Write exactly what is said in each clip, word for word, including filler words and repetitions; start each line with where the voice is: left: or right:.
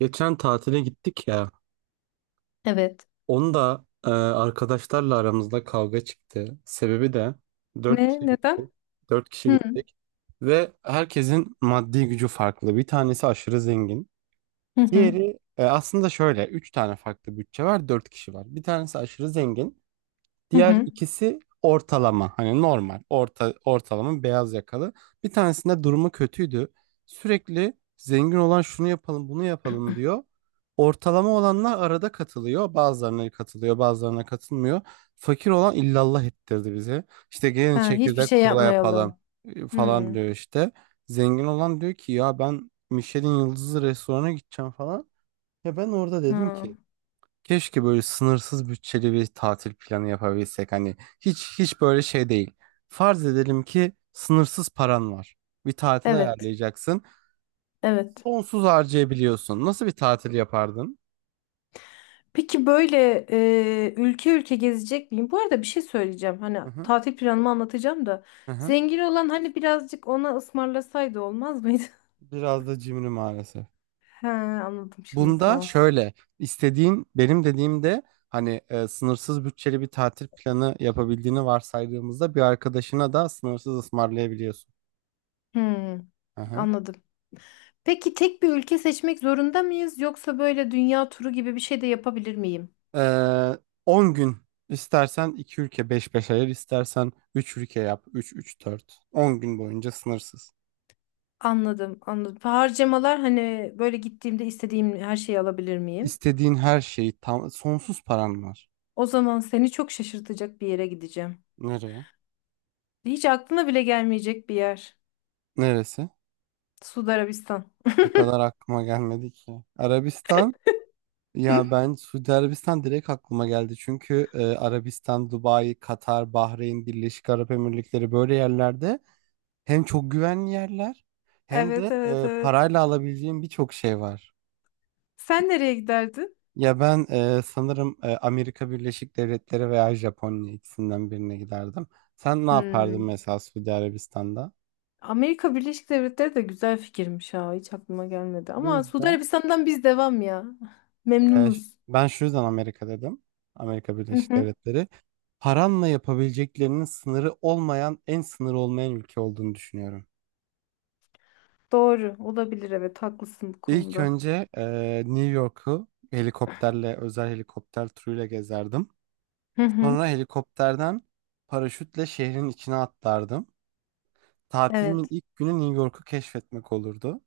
right: Geçen tatile gittik ya.
left: Evet.
right: Onu da e, arkadaşlarla aramızda kavga çıktı. Sebebi de dört
left: Ne?
right: kişi
left: Neden?
right: gittik. Dört kişi
left: Hı
right: gittik. Ve herkesin maddi gücü farklı. Bir tanesi aşırı zengin.
left: hı hı.
right: Diğeri e, aslında şöyle. Üç tane farklı bütçe var. Dört kişi var. Bir tanesi aşırı zengin.
left: Hı
right: Diğer
left: hı.
right: ikisi ortalama, hani normal orta ortalama beyaz yakalı. Bir tanesinde durumu kötüydü. Sürekli zengin olan şunu yapalım bunu yapalım diyor. Ortalama olanlar arada katılıyor. Bazılarına katılıyor, bazılarına katılmıyor. Fakir olan illallah ettirdi bize. İşte gelin
left: Ha, hiçbir
right: çekirdek
left: şey
right: kola yapalım
left: yapmayalım.
right: e, falan
left: Hı.
right: diyor işte. Zengin olan diyor ki ya ben Michelin yıldızlı restorana gideceğim falan. Ya ben orada dedim
left: Ha.
right: ki keşke böyle sınırsız bütçeli bir tatil planı yapabilsek. Hani hiç hiç böyle şey değil. Farz edelim ki sınırsız paran var. Bir tatil
left: Evet.
right: ayarlayacaksın.
left: Evet.
right: Sonsuz harcayabiliyorsun. Nasıl bir tatil yapardın?
left: Peki böyle e, ülke ülke gezecek miyim? Bu arada bir şey söyleyeceğim. Hani
right: Hı hı,
left: tatil planımı anlatacağım da.
right: hı hı.
left: Zengin olan hani birazcık ona ısmarlasaydı olmaz mıydı?
right: Biraz da cimri maalesef.
left: He, anladım şimdi
right: Bunda
left: tamam.
right: şöyle istediğin benim dediğimde hani e, sınırsız bütçeli bir tatil planı yapabildiğini varsaydığımızda bir arkadaşına da sınırsız ısmarlayabiliyorsun.
left: Hı.
right: Aha.
left: Anladım. Peki tek bir ülke seçmek zorunda mıyız yoksa böyle dünya turu gibi bir şey de yapabilir miyim?
right: Ee, on gün istersen iki ülke beş beş ayır, istersen üç ülke yap üç üç dört on gün boyunca sınırsız.
left: Anladım, anladım. Harcamalar hani böyle gittiğimde istediğim her şeyi alabilir miyim?
right: İstediğin her şeyi tam sonsuz paran var.
left: O zaman seni çok şaşırtacak bir yere gideceğim.
right: Nereye?
left: Hiç aklına bile gelmeyecek bir yer.
right: Neresi?
left: Suudi Arabistan.
right: O kadar aklıma gelmedi ki. Arabistan,
left: Hı?
right: ya ben Suudi Arabistan direkt aklıma geldi. Çünkü e, Arabistan, Dubai, Katar, Bahreyn, Birleşik Arap Emirlikleri böyle yerlerde hem çok güvenli yerler hem
left: Evet,
right: de
left: evet,
right: e,
left: evet.
right: parayla alabileceğin birçok şey var.
left: Sen nereye giderdin?
right: Ya ben e, sanırım e, Amerika Birleşik Devletleri veya Japonya ikisinden birine giderdim. Sen ne yapardın
left: Hmm.
right: mesela Suudi Arabistan'da?
left: Amerika Birleşik Devletleri de güzel fikirmiş ha. Hiç aklıma gelmedi.
right: Bu
left: Ama Suudi
right: yüzden
left: Arabistan'dan biz devam ya.
right: E, ş-
left: Memnunuz.
right: ben şu yüzden Amerika dedim. Amerika
left: Hı
right: Birleşik
left: hı.
right: Devletleri. Paranla yapabileceklerinin sınırı olmayan, en sınırı olmayan ülke olduğunu düşünüyorum.
left: Doğru. Olabilir evet. Haklısın bu
right: İlk
left: konuda.
right: önce e, New York'u helikopterle, özel helikopter turuyla gezerdim.
left: Hı hı.
right: Sonra helikopterden paraşütle şehrin içine atlardım. Tatilimin
left: Evet.
right: ilk günü New York'u keşfetmek olurdu.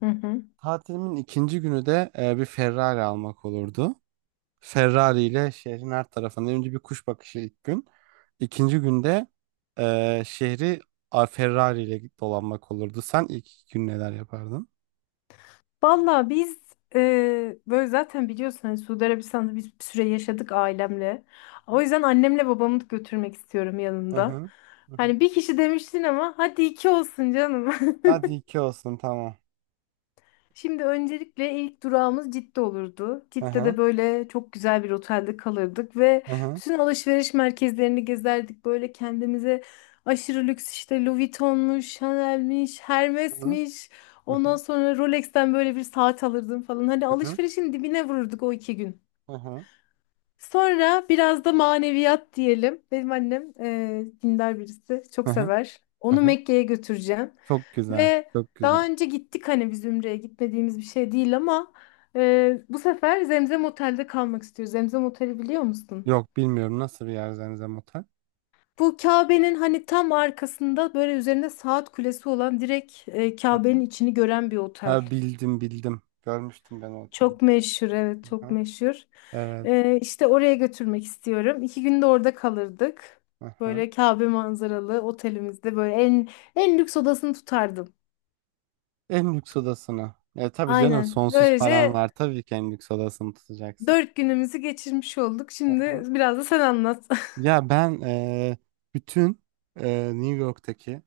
left: Hı hı.
right: Tatilimin ikinci günü de e, bir Ferrari almak olurdu. Ferrari ile şehrin her tarafında önce bir kuş bakışı ilk gün. İkinci günde e, şehri a, Ferrari ile dolanmak olurdu. Sen ilk iki gün neler yapardın?
left: Valla biz e, böyle zaten biliyorsun hani Suudi Arabistan'da biz bir süre yaşadık ailemle. O yüzden annemle babamı da götürmek istiyorum
right: Hı
left: yanımda.
right: hı. Hı hı.
left: Hani bir kişi demiştin ama hadi iki olsun canım.
right: Hadi iki olsun, tamam.
left: Şimdi öncelikle ilk durağımız Cidde olurdu.
right: Hı
left: Cidde'de
right: hı.
left: böyle çok güzel bir otelde kalırdık ve
right: Hı hı.
left: bütün alışveriş merkezlerini gezerdik. Böyle kendimize aşırı lüks işte Louis Vuitton'muş, Chanel'miş,
right: Hı hı.
left: Hermes'miş.
right: Hı
left: Ondan
right: hı.
left: sonra Rolex'ten böyle bir saat alırdım falan. Hani
right: Hı hı.
left: alışverişin dibine vururduk o iki gün.
right: Hı hı.
left: Sonra biraz da maneviyat diyelim. Benim annem eee, dindar birisi. Çok
right: Hı hı.
left: sever.
right: Hı
left: Onu
right: hı.
left: Mekke'ye götüreceğim.
right: Çok güzel.
left: Ve
right: Çok
left: daha
right: güzel.
left: önce gittik hani biz Ümre'ye gitmediğimiz bir şey değil ama e, bu sefer Zemzem Otel'de kalmak istiyoruz. Zemzem Otel'i biliyor musun?
right: Yok bilmiyorum nasıl bir yer Zemzem Otel.
left: Bu Kabe'nin hani tam arkasında böyle üzerinde saat kulesi olan direkt e,
right: Hı hı.
left: Kabe'nin içini gören bir otel.
right: Ha, bildim bildim. Görmüştüm ben o oteli.
left: Çok meşhur, evet, çok
right: Hı-hı.
left: meşhur.
right: Evet.
left: E, işte oraya götürmek istiyorum. İki günde orada kalırdık.
right: Hı-hı.
left: Böyle Kabe manzaralı otelimizde böyle en en lüks odasını tutardım.
right: En lüks odasını. E, tabii canım
left: Aynen.
right: sonsuz paran
left: Böylece
right: var. Tabii ki en lüks odasını tutacaksın.
left: dört günümüzü geçirmiş olduk. Şimdi
right: Hı-hı.
left: biraz da sen anlat.
right: Ya ben e, bütün e, New York'taki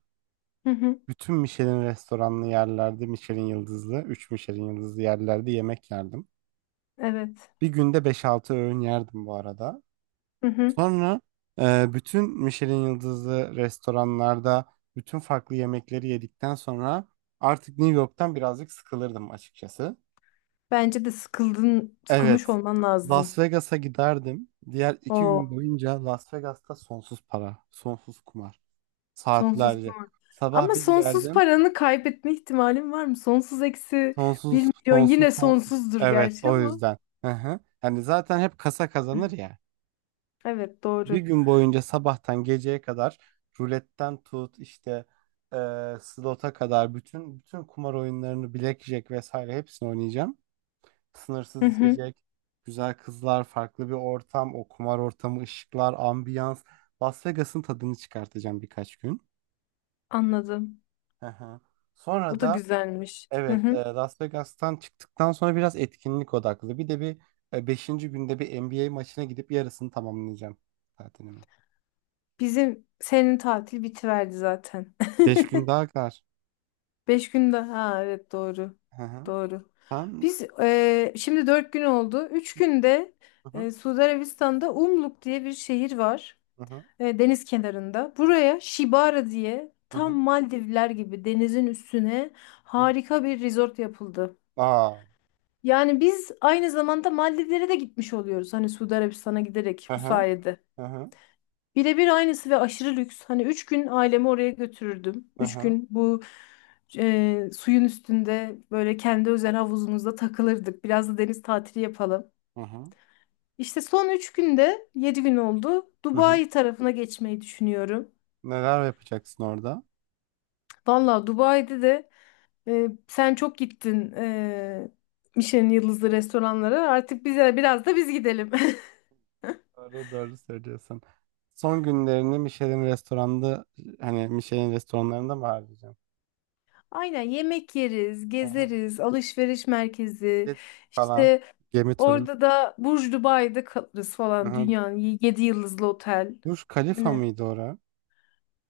left: Hı hı,
right: bütün Michelin restoranlı yerlerde Michelin yıldızlı, üç Michelin yıldızlı yerlerde yemek yerdim.
left: evet.
right: Bir günde beş altı öğün yerdim bu arada.
left: Hı hı.
right: Sonra e, bütün Michelin yıldızlı restoranlarda bütün farklı yemekleri yedikten sonra artık New York'tan birazcık sıkılırdım açıkçası.
left: Bence de sıkıldın, sıkılmış
right: Evet,
left: olman lazım.
right: Las Vegas'a giderdim. Diğer iki gün
left: O
right: boyunca Las Vegas'ta sonsuz para, sonsuz kumar.
left: sonsuz
right: Saatlerce.
left: kumar.
right: Sabah
left: Ama
right: bir
left: sonsuz
right: girerdim.
left: paranı kaybetme ihtimalin var mı? Sonsuz eksi bir
right: Sonsuz,
left: milyon yine
right: sonsuz, son-
left: sonsuzdur
right: Evet,
left: gerçi
right: o
left: ama.
right: yüzden. Hı hı. Yani zaten hep kasa kazanır ya.
left: Evet,
right: Bir
left: doğru.
right: gün boyunca sabahtan geceye kadar ruletten tut işte e, slota kadar bütün bütün kumar oyunlarını, blackjack vesaire hepsini oynayacağım.
left: Hı
right: Sınırsız
left: hı,
right: içecek, güzel kızlar, farklı bir ortam, o kumar ortamı, ışıklar, ambiyans. Las Vegas'ın tadını çıkartacağım birkaç gün.
left: anladım.
right: Hı hı.
left: O
right: Sonra
left: da
right: da
left: güzelmiş. Hı
right: evet, e,
left: hı.
right: Las Vegas'tan çıktıktan sonra biraz etkinlik odaklı. Bir de bir e, beşinci günde bir N B A maçına gidip yarısını tamamlayacağım tatilimi.
left: Bizim senin tatil bitiverdi zaten.
right: Beş gün daha kar.
left: Beş gün daha. Ha, evet, doğru.
right: Hı hı.
left: Doğru.
right: Sen...
left: Biz eee, şimdi dört gün oldu. Üç günde
right: Hı
left: eee
right: hı,
left: Suudi Arabistan'da Umluk diye bir şehir var.
right: hı hı,
left: eee, deniz kenarında. Buraya Shibara diye
right: hı
left: tam
right: hı,
left: Maldivler gibi denizin üstüne
right: hı hı.
left: harika bir resort yapıldı.
right: Aa.
left: Yani biz aynı zamanda Maldivlere de gitmiş oluyoruz. Hani Suudi Arabistan'a giderek
right: Hı
left: bu
right: hı,
left: sayede.
right: hı hı,
left: Birebir aynısı ve aşırı lüks. Hani üç gün ailemi oraya götürürdüm.
right: hı
left: Üç
right: hı,
left: gün bu e, suyun üstünde böyle kendi özel havuzumuzda takılırdık. Biraz da deniz tatili yapalım.
right: hı hı,
left: İşte son üç günde yedi gün oldu.
right: hı hı.
left: Dubai tarafına geçmeyi düşünüyorum.
right: Neler yapacaksın orada?
left: Valla Dubai'de de e, sen çok gittin e, Michelin yıldızlı restoranlara. Artık bize biraz da biz gidelim.
right: Doğru doğru söylüyorsun. Son günlerini Michelin restoranda hani Michelin restoranlarında mı harcayacaksın?
left: Aynen, yemek yeriz,
right: Hı hı.
left: gezeriz, alışveriş merkezi.
right: Jet falan.
left: İşte
right: Gemi turu.
left: orada da Burj Dubai'de kalırız
right: Hı
left: falan,
right: hı.
left: dünyanın yedi yıldızlı otel.
right: Burj Khalifa
left: Hani
right: mıydı orası?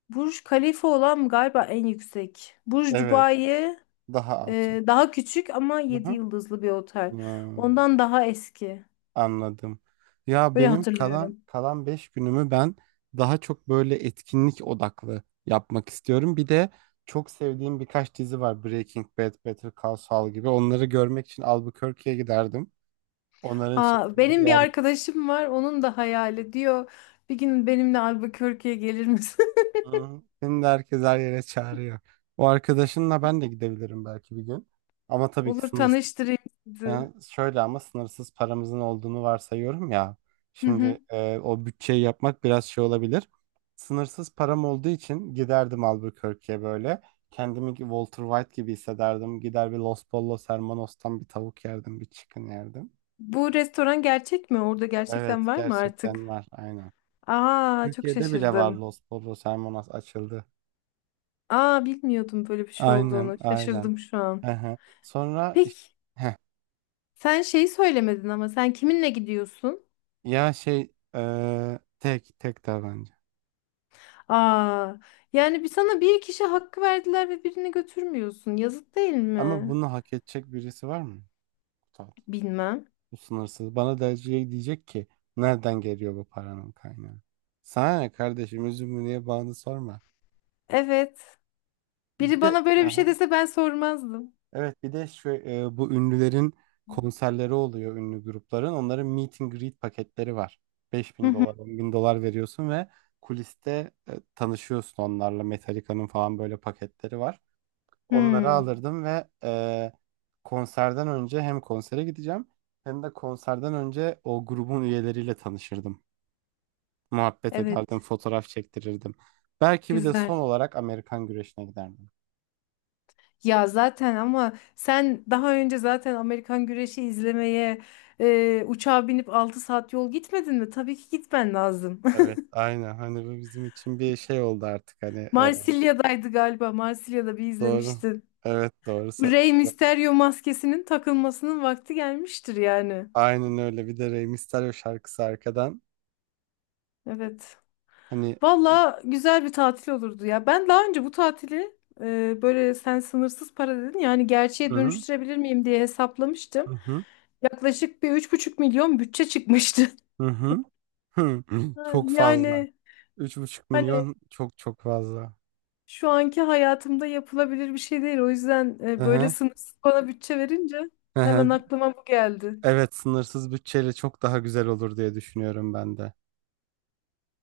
left: Burj Khalifa olan galiba en yüksek. Burj
right: Evet.
left: Dubai
right: Daha alçak.
left: e, daha küçük ama
right: Hı
left: yedi
right: hı.
left: yıldızlı bir otel.
right: Hmm.
left: Ondan daha eski.
right: Anladım. Ya
left: Öyle
right: benim kalan
left: hatırlıyorum.
right: kalan beş günümü ben daha çok böyle etkinlik odaklı yapmak istiyorum. Bir de çok sevdiğim birkaç dizi var. Breaking Bad, Better Call Saul gibi. Onları görmek için Albuquerque'ye giderdim. Onların
left: Aa,
right: çekildiği
left: benim bir
right: yer.
left: arkadaşım var. Onun da hayali diyor. Bir gün benimle Albuquerque'ye gelir misin?
right: Hı, şimdi herkes her yere çağırıyor. O arkadaşınla ben de gidebilirim belki bir gün. Ama tabii ki
left: Olur,
right: sınırsız.
left: tanıştırayım sizi.
right: Ha, şöyle ama sınırsız paramızın olduğunu varsayıyorum ya.
left: Hı
right: Şimdi
left: hı.
right: e, o bütçeyi yapmak biraz şey olabilir. Sınırsız param olduğu için giderdim Albuquerque'ye böyle. Kendimi ki Walter White gibi hissederdim. Gider bir Los Pollos Hermanos'tan bir tavuk yerdim, bir chicken yerdim.
left: Bu restoran gerçek mi? Orada
right: Evet,
left: gerçekten var mı artık?
right: gerçekten var, aynen.
left: Aa, çok
right: Türkiye'de bile var,
left: şaşırdım.
right: Los Pollos Hermanos açıldı.
left: Aa, bilmiyordum böyle bir şey
right: Aynen,
left: olduğunu.
right: aynen.
left: Şaşırdım şu an.
right: Hı hı. Sonra iş-
left: Peki
right: heh,
left: sen şeyi söylemedin ama sen kiminle gidiyorsun?
right: ya şey, e, tek tek tabanca.
left: Aa, yani bir sana bir kişi hakkı verdiler ve birini götürmüyorsun. Yazık değil
right: Ama
left: mi?
right: bunu hak edecek birisi var mı? Kutsal.
left: Bilmem.
right: Bu sınırsız. Bana da şey diyecek ki nereden geliyor bu paranın kaynağı? Sana ne kardeşim, üzümü niye bağını sorma.
left: Evet. Biri
right: Bir de
left: bana böyle bir şey
right: aha,
left: dese ben sormazdım.
right: evet, bir de şu, e, bu ünlülerin konserleri oluyor, ünlü grupların. Onların meet and greet paketleri var. beş
left: Hı
right: bin
left: hı.
right: dolar on bin dolar veriyorsun ve kuliste e, tanışıyorsun onlarla. Metallica'nın falan böyle paketleri var. Onları
left: Hmm,
right: alırdım ve e, konserden önce hem konsere gideceğim hem de konserden önce o grubun üyeleriyle tanışırdım. Muhabbet ederdim,
left: evet,
right: fotoğraf çektirirdim. Belki bir de
left: güzel.
right: son olarak Amerikan güreşine giderdim.
left: Ya zaten ama sen daha önce zaten Amerikan güreşi izlemeye e, uçağa binip altı saat yol gitmedin mi? Tabii ki gitmen lazım.
right: Evet, aynen. Hani bu bizim için bir şey oldu artık. Hani e,
left: Marsilya'daydı galiba. Marsilya'da bir
right: doğru.
left: izlemiştin.
right: Evet, doğru. Sa-
left: Rey Mysterio maskesinin takılmasının vakti gelmiştir yani.
right: Aynen öyle. Bir de Rey Mysterio şarkısı arkadan.
left: Evet.
right: Hani.
left: Valla güzel bir tatil olurdu ya. Ben daha önce bu tatili e, böyle sen sınırsız para dedin yani gerçeğe
right: Hı hı,
left: dönüştürebilir miyim diye hesaplamıştım.
right: hı hı,
left: Yaklaşık bir üç buçuk milyon bütçe çıkmıştı.
right: hı hı. Hı.
left: Ha,
right: Çok fazla.
left: yani
right: Üç buçuk
left: hani
right: milyon çok çok fazla.
left: şu anki hayatımda yapılabilir bir şey değil. O yüzden e,
right: Hı
left: böyle
right: hı,
left: sınırsız bana bütçe verince
right: hı
left: hemen
right: hı.
left: aklıma bu geldi.
right: Evet, sınırsız bütçeyle çok daha güzel olur diye düşünüyorum ben de.